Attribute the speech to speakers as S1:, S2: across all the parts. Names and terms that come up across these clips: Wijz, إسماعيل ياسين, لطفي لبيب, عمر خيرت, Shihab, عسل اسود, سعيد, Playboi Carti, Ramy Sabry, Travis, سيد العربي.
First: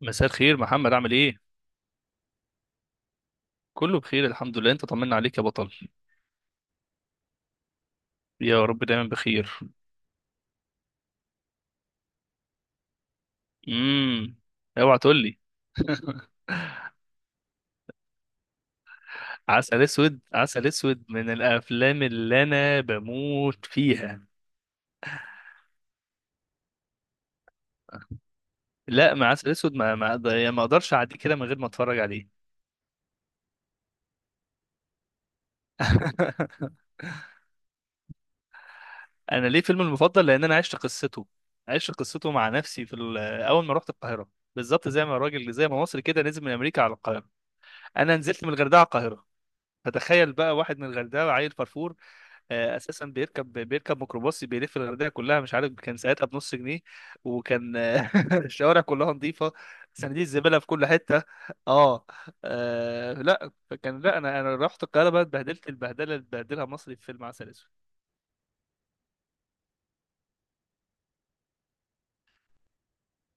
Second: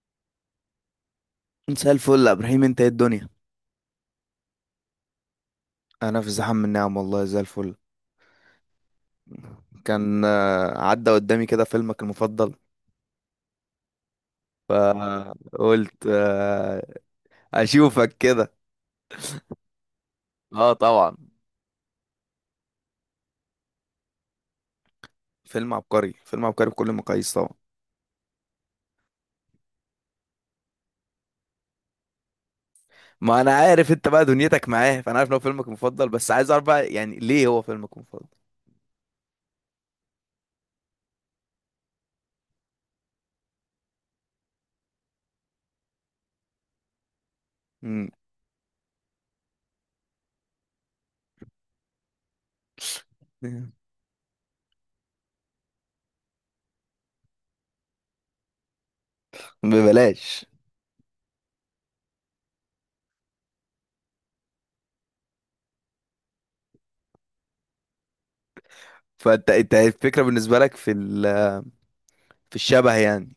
S1: مساء الخير محمد، عامل ايه؟
S2: مساء الفل يا ابراهيم، انت ايه الدنيا؟
S1: كله بخير الحمد لله، انت طمنا عليك يا بطل.
S2: انا في زحام من نعم، والله زي الفل.
S1: يا رب دايما بخير.
S2: كان عدى قدامي كده فيلمك المفضل،
S1: امم. اوعى تقول لي.
S2: فقلت اشوفك كده.
S1: عسل اسود، عسل
S2: اه
S1: اسود
S2: طبعا،
S1: من الافلام اللي انا بموت فيها.
S2: فيلم عبقري فيلم عبقري بكل المقاييس طبعا.
S1: لا، ما عسل اسود ما ما أقدر- يعني ما اقدرش اعدي كده من غير ما اتفرج عليه.
S2: ما انا عارف انت بقى دنيتك معاه، فانا عارف ان هو فيلمك المفضل، بس عايز اعرف بقى يعني ليه هو فيلمك المفضل.
S1: انا ليه فيلم المفضل؟ لان انا عشت قصته. عشت قصته مع نفسي في اول ما رحت القاهره. بالظبط زي ما مصري كده نزل من امريكا على القاهره.
S2: مم.
S1: انا نزلت من الغردقه على القاهره. فتخيل بقى واحد من الغردقه عيل فرفور. اساسا بيركب بيركب ميكروباص بيلف الغردقه كلها، مش عارف كان ساعتها بنص جنيه. وكان الشوارع كلها نظيفه. صناديق
S2: ببلاش.
S1: الزباله في كل حته. اه. لا، فكان لا، انا رحت القاهره بقى اتبهدلت البهدله اللي اتبهدلها مصري في فيلم عسل اسود.
S2: فانت انت الفكرة بالنسبة لك في الشبه يعني.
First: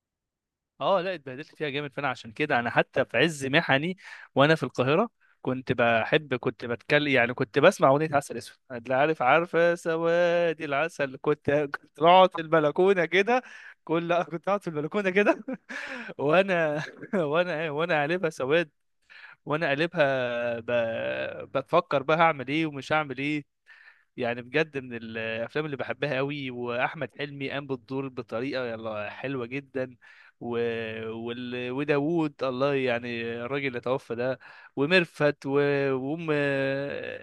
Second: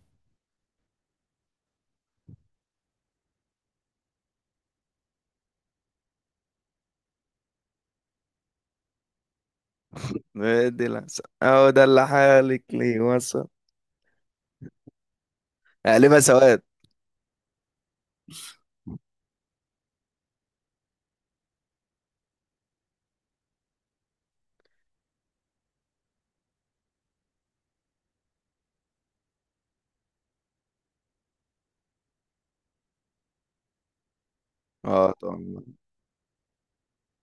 S1: اه، لا، اتبهدلت فيها جامد، فانا عشان كده انا حتى في عز محني. وانا في القاهره. كنت بتكلم يعني كنت بسمع اغنيه عسل اسود، لا عارف عارفه سوادي
S2: دي لا-
S1: العسل، كنت
S2: اهو ده
S1: كنت
S2: اللي
S1: بقعد في
S2: حالك ليه
S1: البلكونه كده.
S2: وصل.
S1: لأ، كنت قاعد في البلكونه كده.
S2: قلبها سواد.
S1: وانا. وانا إيه، وانا قلبها سواد. وانا قلبها بفكر بقى هعمل ايه ومش هعمل ايه. يعني بجد من الافلام اللي بحبها قوي، واحمد حلمي قام بالدور بطريقه يلا حلوه جدا. و... وداوود، الله يعني الراجل اللي توفى ده.
S2: اه
S1: وميرفت
S2: طبعا.
S1: وام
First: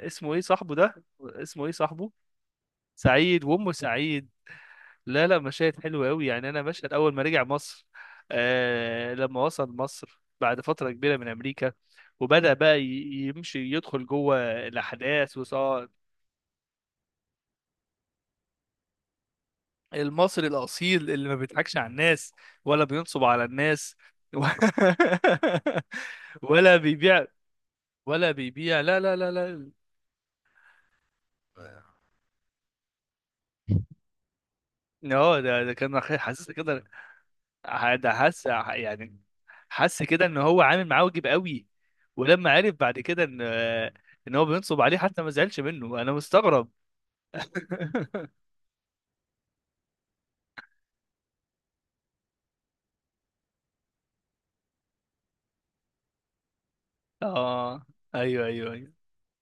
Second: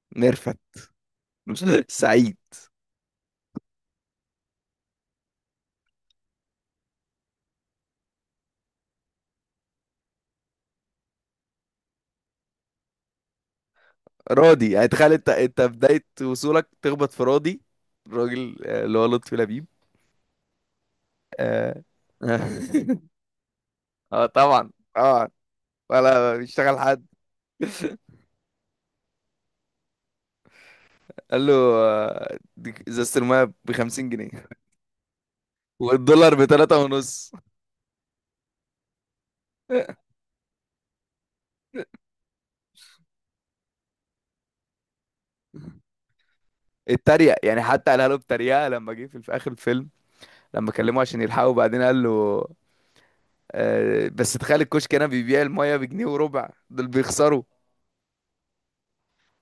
S1: اسمه ايه
S2: ميرفت.
S1: صاحبه ده؟ اسمه ايه صاحبه؟
S2: سعيد.
S1: سعيد وامه سعيد. لا، لا، مشاهد حلوه قوي، يعني انا مشهد اول ما رجع مصر. لما وصل مصر بعد فتره كبيره من امريكا. وبدأ بقى يمشي يدخل جوه.
S2: راضي، يعني تخيل انت
S1: الأحداث.
S2: انت بداية وصولك تخبط في راضي، الراجل اللي هو لطفي لبيب.
S1: المصري الأصيل اللي ما بيضحكش
S2: اه.
S1: على الناس. ولا بينصب على الناس. و-
S2: طبعا. اه. ولا
S1: ولا
S2: بيشتغل حد.
S1: بيبيع. ولا بيبيع، لا، لا، لا، لا.
S2: قال له دي ازازة المايه ب 50 جنيه
S1: اه، ده كان
S2: والدولار ب
S1: حاسس
S2: 3
S1: كده.
S2: ونص.
S1: ده حاسس يعني. حاسس كده ان هو عامل معاه واجب قوي. ولما عرف بعد كده ان هو بينصب عليه حتى ما زعلش منه، انا مستغرب.
S2: اتريق يعني، حتى قالها له بتريقة لما جه في اخر الفيلم، لما كلمه عشان يلحقه بعدين قال له بس تخيل الكشك هنا بيبيع المايه بجنيه وربع، دول بيخسروا.
S1: اه. ايوه، ايوه،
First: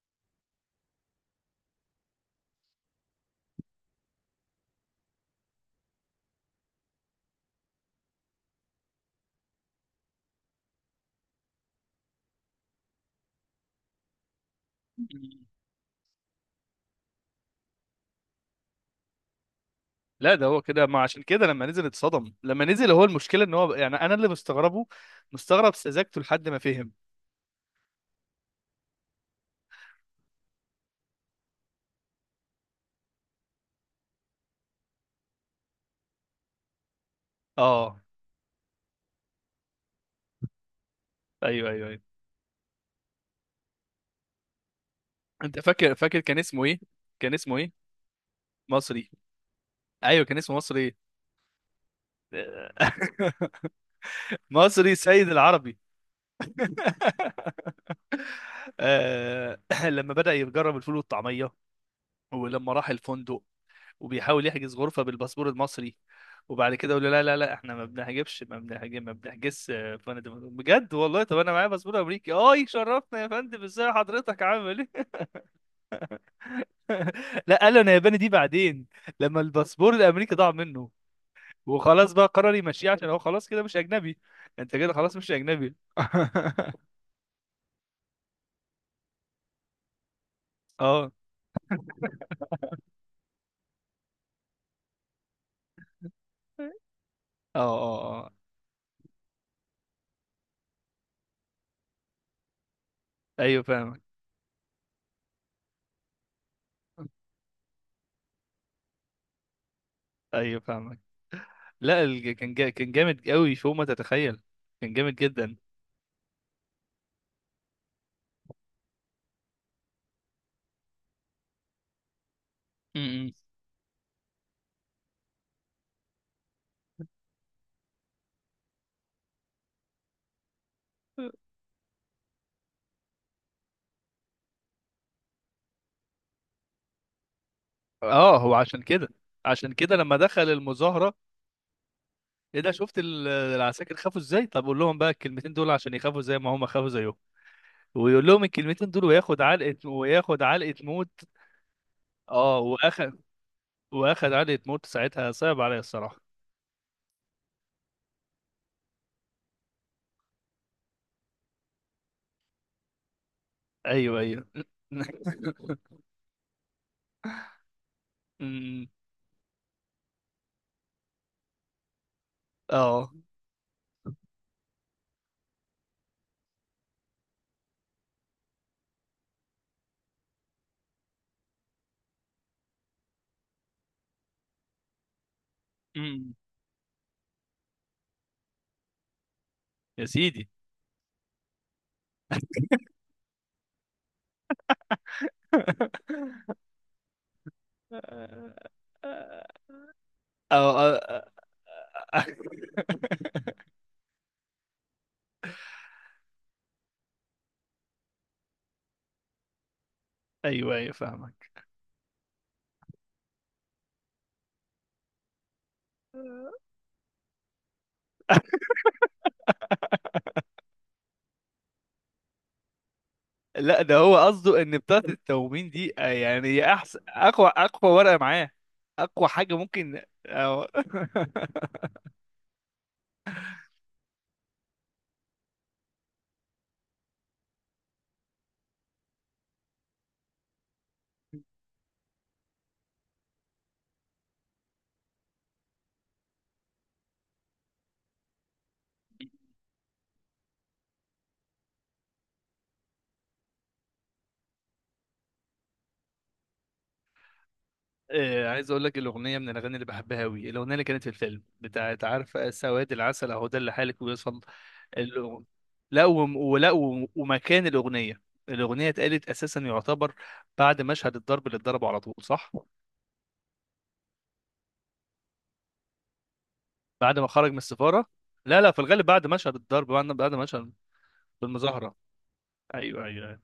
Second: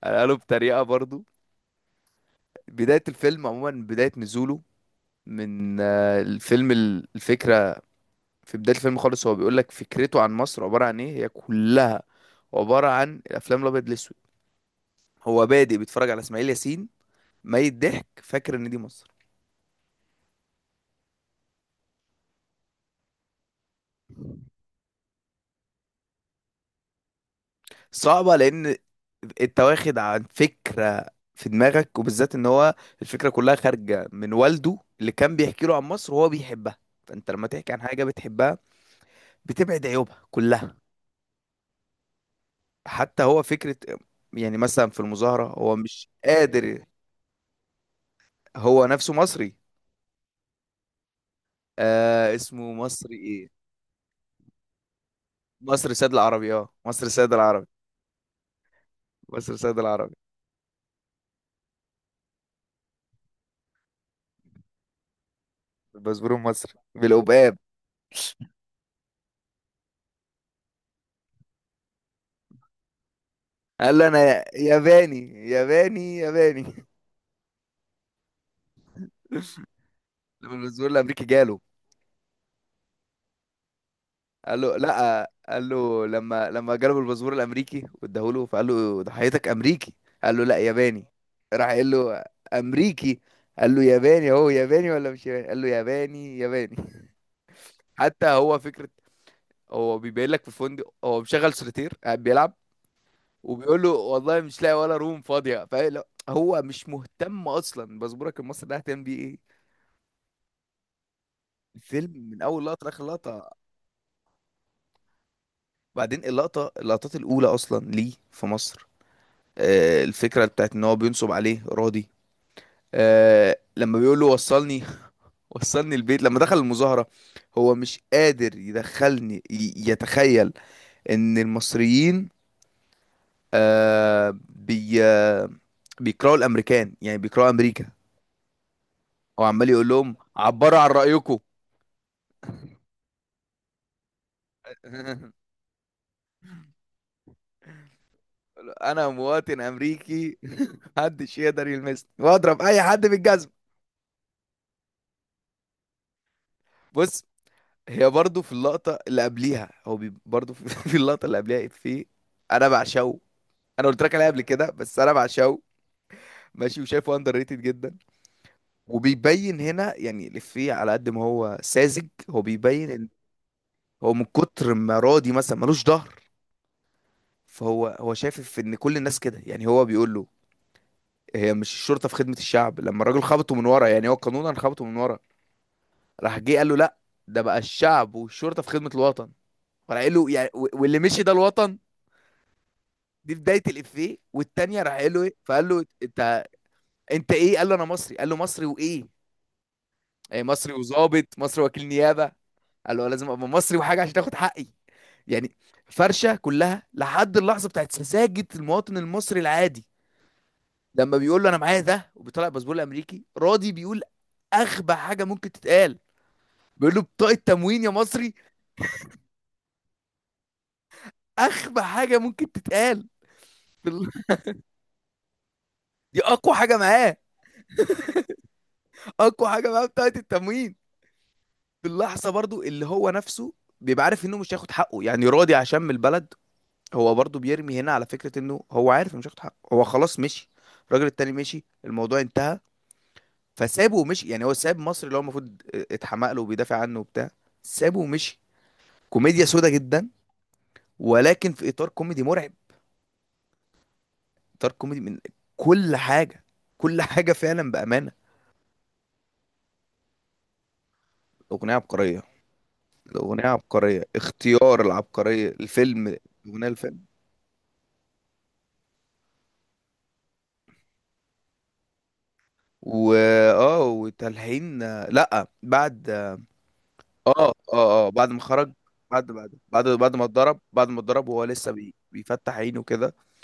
S2: قالوا بطريقة برضو. بداية الفيلم عموما، بداية نزوله من الفيلم الفكرة في بداية الفيلم خالص، هو بيقول لك فكرته عن مصر عبارة عن ايه، هي كلها عبارة عن الافلام الابيض الاسود.
S1: ايوه.
S2: هو بادئ بيتفرج على اسماعيل ياسين، ميت ضحك، فاكر ان دي مصر.
S1: لا، ده هو كده ما عشان كده لما نزل اتصدم، لما نزل هو المشكله ان هو يعني انا اللي مستغربه. مستغرب سذاجته لحد ما فهم.
S2: صعبة، لان انت واخد عن فكرة في دماغك، وبالذات ان هو الفكرة كلها خارجة من والده اللي كان بيحكي له عن مصر وهو بيحبها، فانت لما تحكي عن
S1: اه،
S2: حاجة بتحبها بتبعد عيوبها كلها.
S1: ايوه، ايوه، ايوه.
S2: حتى هو فكرة، يعني مثلا في المظاهرة
S1: انت
S2: هو
S1: فاكر،
S2: مش
S1: فاكر كان اسمه ايه؟
S2: قادر.
S1: كان اسمه ايه؟
S2: هو
S1: مصري.
S2: نفسه مصري.
S1: ايوه، كان اسمه مصري ايه.
S2: اسمه مصري ايه.
S1: مصري سيد العربي.
S2: مصر سيد العربي. اه مصر سيد العربي. مصر سيد العربي.
S1: لما بدأ يجرب الفول والطعمية. ولما راح الفندق. وبيحاول يحجز غرفة بالباسبور المصري.
S2: الباسبور المصري
S1: وبعد كده يقول له لا، لا، لا،
S2: بالقباب.
S1: احنا ما بنحجبش ما بنحجب ما بنحجزش يا فندم، بجد والله. طب انا معايا باسبور امريكي. اه شرفنا يا فندم، ازاي
S2: قال له
S1: حضرتك
S2: انا
S1: عامل ايه؟
S2: ياباني ياباني ياباني.
S1: لا، قال له انا ياباني دي بعدين. لما الباسبور الامريكي ضاع
S2: لما
S1: منه.
S2: الباسبور الامريكي جاله،
S1: وخلاص بقى قرر يمشيه عشان هو خلاص كده مش اجنبي.
S2: قال
S1: انت
S2: له
S1: كده خلاص
S2: لا،
S1: مش
S2: قال
S1: اجنبي.
S2: له لما
S1: اه
S2: جاله الباسبور الامريكي واداه له، فقال له ضحيتك امريكي. قال له لا ياباني.
S1: اه.
S2: راح قال له امريكي. قال له ياباني، هو ياباني ولا مش ياباني؟ قال له ياباني ياباني.
S1: اه،
S2: حتى
S1: اه.
S2: هو فكرة، هو بيبين لك في الفندق هو مشغل سوليتير قاعد بيلعب،
S1: ايوه
S2: وبيقول له
S1: فاهمك.
S2: والله مش لاقي ولا روم فاضية، فهو مش مهتم أصلا. باسبورك المصري ده هتعمل بيه إيه؟
S1: ايوه فاهمك. لا،
S2: الفيلم من أول لقطة
S1: كان
S2: لآخر
S1: جامد
S2: لقطة.
S1: قوي فوق ما تتخيل. كان جامد جدا.
S2: بعدين اللقطات الأولى أصلا ليه في مصر، الفكرة بتاعت ان هو بينصب عليه راضي،
S1: م-م.
S2: لما بيقول له وصلني، وصلني البيت. لما دخل المظاهرة، هو مش قادر يدخلني، يتخيل ان المصريين آه، بي آه، بيكرهوا الامريكان، يعني بيكرهوا امريكا.
S1: اه، هو عشان كده.
S2: هو عمال
S1: عشان
S2: يقول
S1: كده
S2: لهم
S1: لما دخل
S2: عبروا عن
S1: المظاهرة.
S2: رأيكم.
S1: ايه ده، شفت العساكر خافوا ازاي؟ طب قول لهم بقى الكلمتين دول عشان يخافوا زي ما هم خافوا زيهم. ويقول لهم الكلمتين دول
S2: انا مواطن امريكي،
S1: وياخد علقة موت.
S2: محدش يقدر يلمسني،
S1: اه
S2: واضرب اي حد
S1: واخد.
S2: بالجزم.
S1: واخد علقة موت ساعتها، صعب عليا الصراحة.
S2: بص، هي برضو في اللقطة اللي قبليها، هو برضو في، في اللقطة اللي قبليها، في أنا بعشقه. أنا قلت لك
S1: ايوه،
S2: عليها قبل
S1: ايوه.
S2: كده، بس أنا بعشقه. ماشي، وشايفه أندر ريتد جدا.
S1: أمم.
S2: وبيبين هنا يعني الإفيه، على قد ما هو ساذج هو بيبين إن
S1: اه.
S2: هو من كتر ما راضي مثلا ملوش ظهر، فهو شايف في إن كل الناس كده، يعني هو بيقول له هي مش الشرطة في خدمة الشعب؟ لما الراجل خبطه من ورا، يعني هو قانونا خبطه من ورا،
S1: أمم.
S2: راح جه قال له لا، ده بقى الشعب والشرطة في خدمة الوطن. فراح
S1: يا
S2: قال له
S1: سيدي.
S2: يعني واللي مشي ده الوطن. دي بدايه الافيه، والتانيه راح قال له ايه، فقال له انت انت ايه، قال له انا مصري، قال له
S1: اه.
S2: مصري وايه؟ إيه مصري؟
S1: آه، آه.
S2: وظابط مصري وكيل نيابه. قال له لازم ابقى مصري وحاجه عشان تاخد حقي، يعني. فرشه كلها لحد اللحظه بتاعت سذاجه المواطن المصري العادي.
S1: ايوه، ايوه
S2: لما بيقول له انا
S1: فاهمك.
S2: معايا ده، وبيطلع الباسبور الامريكي، راضي بيقول اغبى حاجه ممكن تتقال، بيقول له بطاقه تموين يا مصري. اغبى حاجه ممكن تتقال.
S1: لا، ده
S2: بال-
S1: هو قصده ان بتاعة التومين دي
S2: دي
S1: يعني
S2: اقوى
S1: هي
S2: حاجه
S1: احسن،
S2: معاه.
S1: اقوى ورقة معاه. اقوى
S2: اقوى
S1: حاجة
S2: حاجه معاه
S1: ممكن
S2: بطاقه التموين. في اللحظة برضو اللي هو نفسه بيبقى عارف انه مش هياخد حقه، يعني راضي عشان من البلد، هو برضو بيرمي هنا على فكرة انه هو عارف انه مش هياخد حقه. هو خلاص مشي، الراجل التاني مشي، الموضوع انتهى، فسابه ومشي. يعني هو ساب مصر اللي هو المفروض اتحمق له وبيدافع عنه وبتاع، سابه ومشي. كوميديا سودا جدا، ولكن في اطار كوميدي مرعب، اطار كوميدي من كل حاجة، كل حاجة فعلا بأمانة.
S1: عايز اقول لك الاغنية من الاغاني اللي بحبها قوي، الاغنية اللي كانت في الفيلم
S2: الأغنية
S1: بتاعت
S2: عبقرية.
S1: عارفة سواد العسل
S2: الأغنية
S1: اهو ده اللي حالك
S2: عبقرية،
S1: ويوصل.
S2: اختيار
S1: الأغ-
S2: العبقرية
S1: لا
S2: الفيلم. الأغنية.
S1: ومكان الاغنية. الاغنية اتقالت اساسا يعتبر بعد مشهد الضرب اللي اتضربه على طول، صح.
S2: و، اه وتلحين. لا بعد.
S1: بعد ما
S2: اه
S1: خرج
S2: اه
S1: من السفارة.
S2: اه بعد ما
S1: لا، لا،
S2: خرج.
S1: في الغالب
S2: بعد
S1: بعد
S2: بعد
S1: مشهد الضرب
S2: بعد
S1: بعد
S2: بعد ما
S1: بعد
S2: اتضرب،
S1: مشهد.
S2: بعد ما اتضرب وهو لسه
S1: بالمظاهرة.
S2: بيفتح عينه
S1: ايوه،
S2: كده.
S1: ايوه.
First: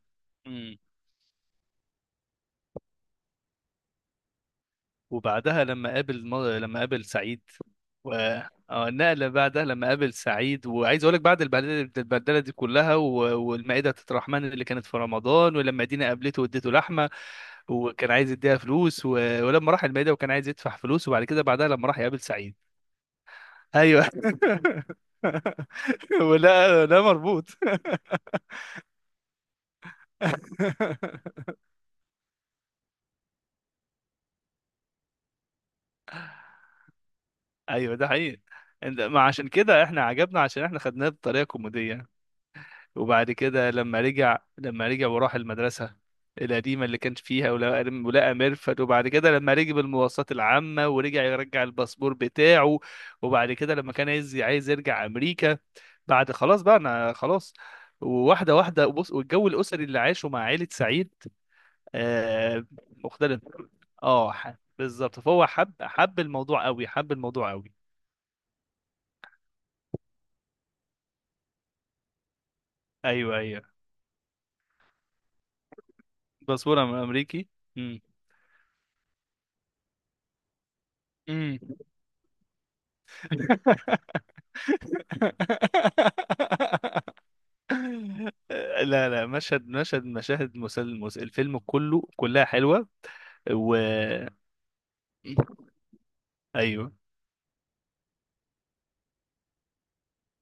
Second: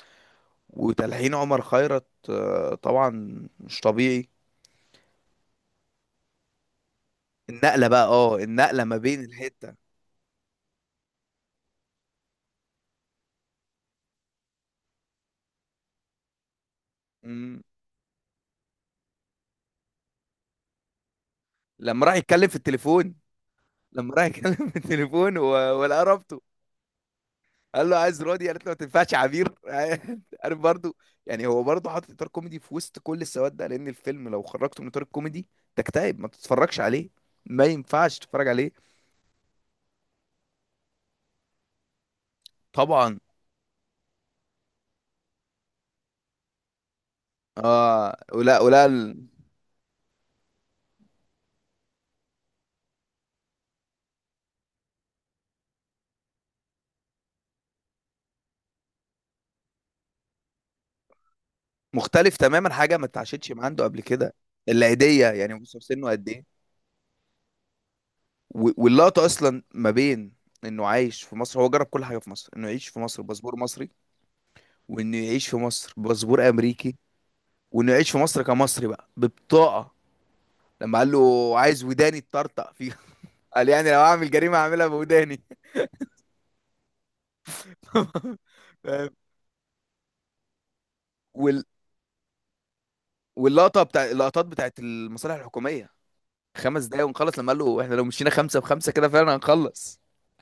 S1: أيوة.
S2: وتلحين عمر خيرت طبعا مش طبيعي.
S1: وبعدها لما قابل سعيد.
S2: النقلة بقى،
S1: و...
S2: النقلة
S1: اه
S2: ما بين
S1: النقلة بعدها
S2: الحتة.
S1: لما قابل سعيد، وعايز اقول لك بعد البهدله البهدله دي كلها والمائدة الرحمن اللي كانت في رمضان، ولما دينا قابلته واديته لحمة.
S2: مم.
S1: وكان عايز يديها فلوس ولما راح المائدة وكان عايز يدفع فلوس، وبعد كده بعدها لما راح
S2: لما راح
S1: يقابل
S2: يتكلم
S1: سعيد.
S2: في التليفون،
S1: ايوه.
S2: لما راح يتكلم في التليفون و- ولقى رابطه،
S1: ولا، لا مربوط.
S2: قال له عايز رودي، قالت له ما تنفعش عبير. عارف برضو، يعني هو برضو حاطط اطار كوميدي في وسط كل السواد ده، لان الفيلم لو خرجته من اطار الكوميدي تكتئب، ما تتفرجش عليه، ما
S1: ايوه، ده
S2: ينفعش
S1: حقيقي.
S2: تتفرج عليه.
S1: ما عشان كده احنا عجبنا عشان احنا خدناه بطريقة كوميدية.
S2: طبعا.
S1: وبعد كده لما رجع وراح المدرسة القديمة اللي كان فيها، ولقى
S2: اه،
S1: ولقى مرفت، وبعد كده لما ركب المواصلات العامة ورجع يرجع الباسبور بتاعه. وبعد كده لما كان عايز يرجع أمريكا. بعد خلاص بقى أنا خلاص. وواحدة واحدة بص، والجو الأسري اللي عاشه مع عائلة سعيد.
S2: مختلف
S1: آه.
S2: تماما، حاجه ما
S1: مختلف.
S2: اتعاشتش مع عنده قبل
S1: اه،
S2: كده.
S1: بالظبط
S2: العيديه،
S1: فهو
S2: يعني
S1: حب
S2: بص سنه
S1: حب
S2: قد ايه،
S1: الموضوع قوي، حب الموضوع قوي.
S2: واللقطه اصلا ما بين انه عايش في مصر، هو جرب كل حاجه في مصر، انه يعيش في مصر
S1: ايوه،
S2: باسبور
S1: ايوه.
S2: مصري، وانه يعيش في مصر باسبور
S1: باسبور
S2: امريكي،
S1: امريكي.
S2: وانه
S1: امم.
S2: يعيش في مصر كمصري بقى ببطاقه. لما قال له
S1: امم.
S2: عايز وداني تطرطق فيها، قال يعني لو اعمل جريمه اعملها بوداني.
S1: لا،
S2: فاهم.
S1: لا، مشهد مشهد مشاهد الفيلم
S2: وال...
S1: كله كلها حلوة. و
S2: واللقطه اللقطات بتاعت المصالح الحكوميه. خمس
S1: ايوه.
S2: دقايق ونخلص، لما قال له احنا لو مشينا خمسه بخمسه كده فعلا هنخلص،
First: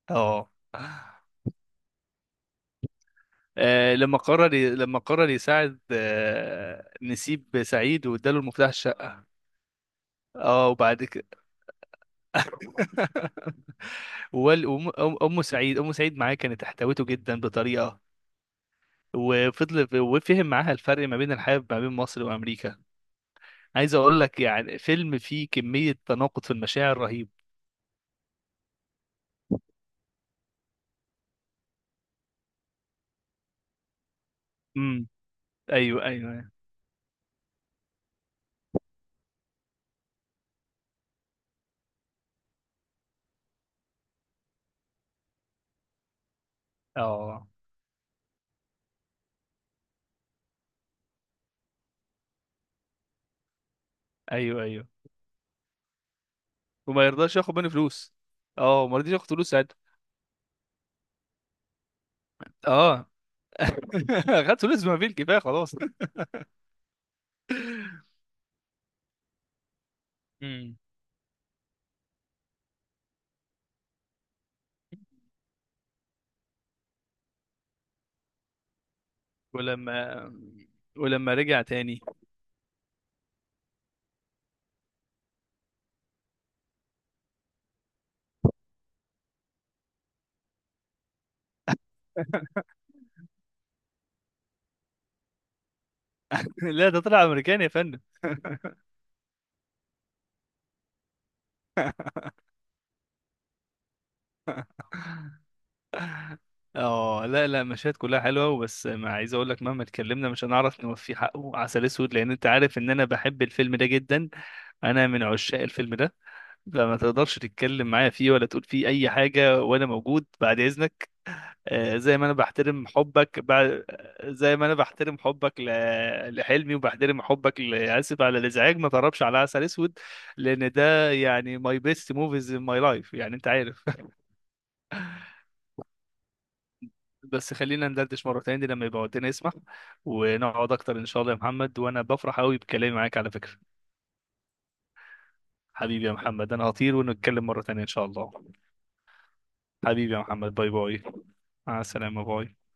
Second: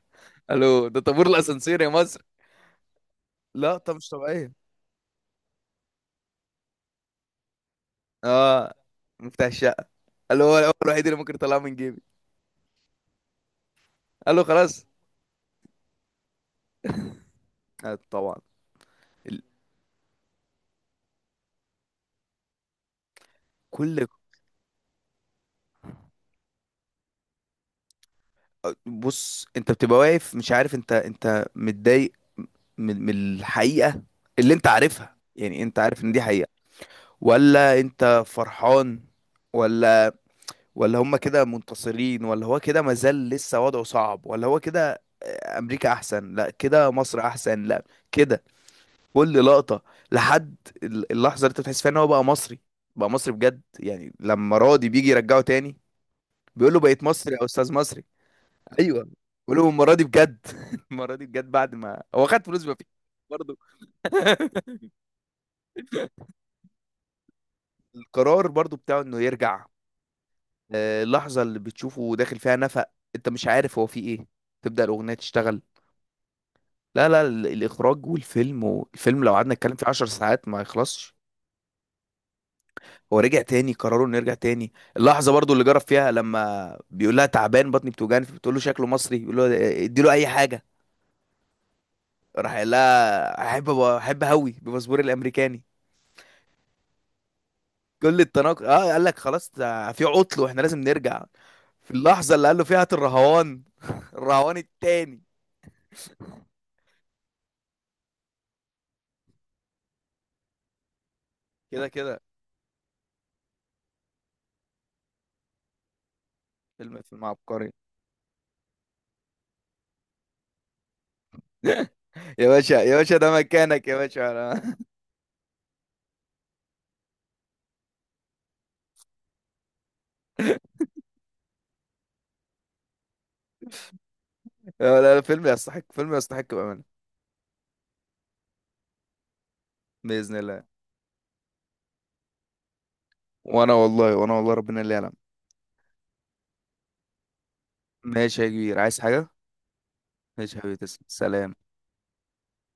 S1: اه.
S2: قال له ده طابور الاسانسير يا مصر. لقطه مش طبيعيه.
S1: لما قرر يساعد نسيب سعيد واداله المفتاح
S2: اه،
S1: الشقة.
S2: مفتاح الشقه. قال له هو
S1: اه،
S2: هو
S1: وبعد
S2: الوحيد اللي ممكن
S1: كده.
S2: يطلعه من جيبي. قال له خلاص.
S1: أم سعيد معاه كانت احتوته جدا بطريقة.
S2: طبعا. ال-
S1: وفضل وفهم معاها الفرق ما بين الحياة، ما بين مصر وأمريكا. عايز
S2: كل.
S1: أقول لك يعني فيلم فيه كمية تناقض في المشاعر رهيب.
S2: بص، انت بتبقى واقف مش عارف انت متضايق من الحقيقة اللي انت عارفها، يعني انت
S1: ايوه،
S2: عارف ان دي
S1: ايوه،
S2: حقيقة،
S1: أيوة.
S2: ولا انت فرحان، ولا، ولا هم كده منتصرين، ولا هو كده مازال لسه وضعه صعب، ولا هو كده امريكا احسن، لا كده مصر
S1: اه.
S2: احسن، لا كده، كل لقطة لحد اللحظة اللي انت بتحس فيها ان هو بقى مصري، بقى مصري بجد، يعني لما
S1: ايوه، ايوه.
S2: راضي بيجي يرجعه تاني بيقول له بقيت
S1: وما
S2: مصري
S1: يرضاش
S2: يا
S1: ياخد مني
S2: استاذ مصري.
S1: فلوس. اه، ما
S2: ايوه.
S1: رضيش ياخد فلوس
S2: ولو
S1: ساعتها.
S2: المره دي بجد، المره دي بجد بعد ما هو خد فلوس ما فيه،
S1: اه،
S2: برضه.
S1: خدت فلوس ما فيه الكفايه خلاص.
S2: القرار برضه بتاعه انه يرجع،
S1: امم.
S2: اللحظه اللي بتشوفه داخل فيها نفق، انت مش عارف هو فيه ايه، تبدا الاغنيه تشتغل. لا لا، الاخراج والفيلم لو قعدنا نتكلم فيه 10
S1: ولما
S2: ساعات ما يخلصش.
S1: ولما رجع تاني.
S2: هو رجع تاني، قرروا انه يرجع تاني، اللحظه برضو اللي جرب فيها لما بيقول لها تعبان، بطني بتوجعني، بتقول له شكله مصري، بيقول له ادي له اي حاجه، راح قال لها احب هوي بباسبوري الامريكاني.
S1: لا، ده طلع امريكاني يا فندم.
S2: كل التناقض، قال لك خلاص ده في عطل واحنا لازم نرجع. في اللحظة اللي قال له فيها هات الرهوان، الرهوان التاني.
S1: اه، لا، لا، مشاهد كلها حلوه، وبس ما عايز اقول لك مهما اتكلمنا مش هنعرف نوفي حقه عسل
S2: كده
S1: اسود،
S2: كده.
S1: لان انت عارف ان انا بحب الفيلم ده جدا. انا من عشاق الفيلم ده. فما
S2: فيلم فيلم
S1: تقدرش
S2: عبقري.
S1: تتكلم معايا فيه ولا تقول فيه اي حاجه وانا موجود، بعد اذنك. زي ما انا
S2: يا باشا
S1: بحترم
S2: يا باشا ده
S1: حبك
S2: مكانك يا باشا،
S1: زي ما انا
S2: أنا.
S1: بحترم حبك لحلمي وبحترم حبك اسف على الازعاج، ما تقربش على عسل اسود. لان ده يعني ماي بيست موفيز ان ماي لايف يعني انت عارف.
S2: لا لا، فيلم يستحق، فيلم يستحق بأمانة.
S1: بس خلينا ندردش مره تاني لما يبقى وقتنا يسمح.
S2: بإذن الله.
S1: ونقعد اكتر ان شاء الله يا محمد، وانا بفرح قوي بكلامي معاك على فكره.
S2: وانا والله، وانا والله ربنا اللي يعلم.
S1: حبيبي يا محمد، انا هطير ونتكلم مره تانيه ان شاء الله.
S2: ماشي يا كبير، عايز حاجة؟
S1: حبيبي يا محمد،
S2: ماشي يا
S1: باي
S2: حبيبي،
S1: باي.
S2: تسلم، سلام.
S1: مع السلامه باي.